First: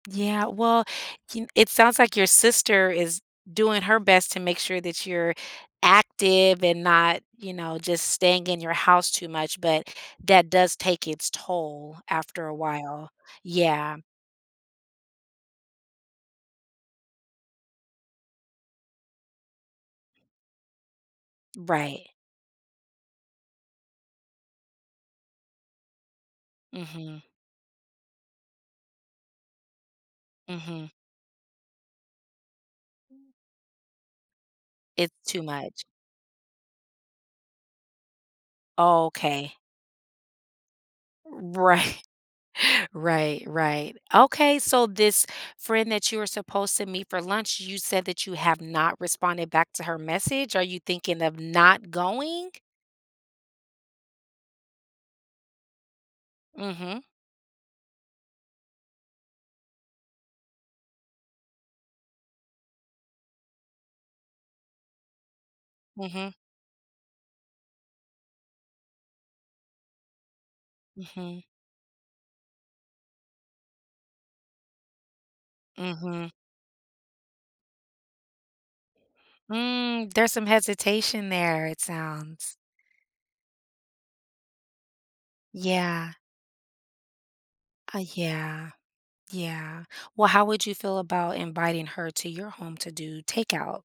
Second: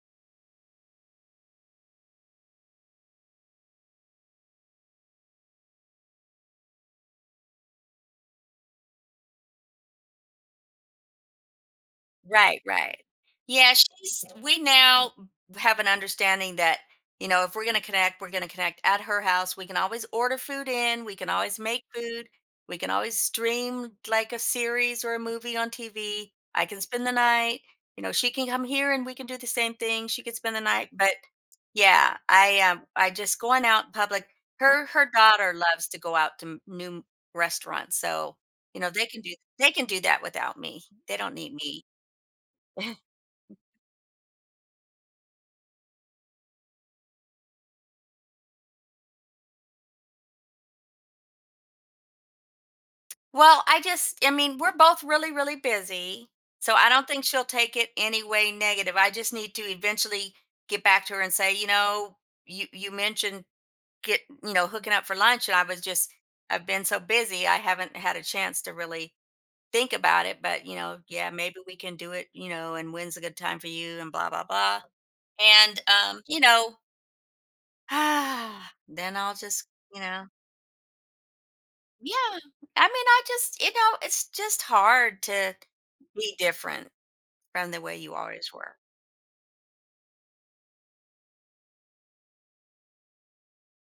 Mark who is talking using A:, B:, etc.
A: Yeah, well, you kn it sounds, like, your sister is doing her best to make sure that you're active and not, you know, just staying in your house too much, but that does take its toll after a
B: Right, right.
A: while,
B: Yeah,
A: yeah.
B: she’s we now, mm, have an understanding that, you know, if we're gonna connect we're gonna connect at her house, we can always order food in, we can always make
A: Right.
B: food, we can always stream, like, a series or a movie on TV, I can spend the
A: Mhm.
B: night, you know, she can come here and we can do the same thing, she could spend the night,
A: Mhm.
B: but, yeah, I, um, I just going out public her her
A: It's too
B: daughter
A: much.
B: loves to go out to m new restaurants, so, you know, they can do
A: Okay.
B: they can do that without me; they don't need me.
A: Right. Right, right, okay, so this friend that you were supposed to meet for lunch, you said that you have not responded back to her message, are you thinking of not going?
B: Well, I just I mean, we're both really, really busy, so I
A: Mhm.
B: don't think she'll take it any way negative, I just need to eventually get back to her and say, you know, "You you mentioned, get you know, hooking up for lunch, and I was just
A: Mhm.
B: I've been so busy I haven't had a chance to really think about it, but, you know, yeah,
A: Mhm.
B: maybe we can do it, you know, and when's a good time for you?" and blah, blah, blah, and, um,
A: Mhm.
B: you know then I'll just, you
A: Hmm,
B: know?
A: there's some hesitation there, it
B: Yeah!
A: sounds.
B: I mean, I just you know, it's just hard to
A: Yeah.
B: be different from the way
A: Uh,
B: you always
A: yeah.
B: were.
A: Yeah, well, how would you feel about inviting her to your home to do takeout?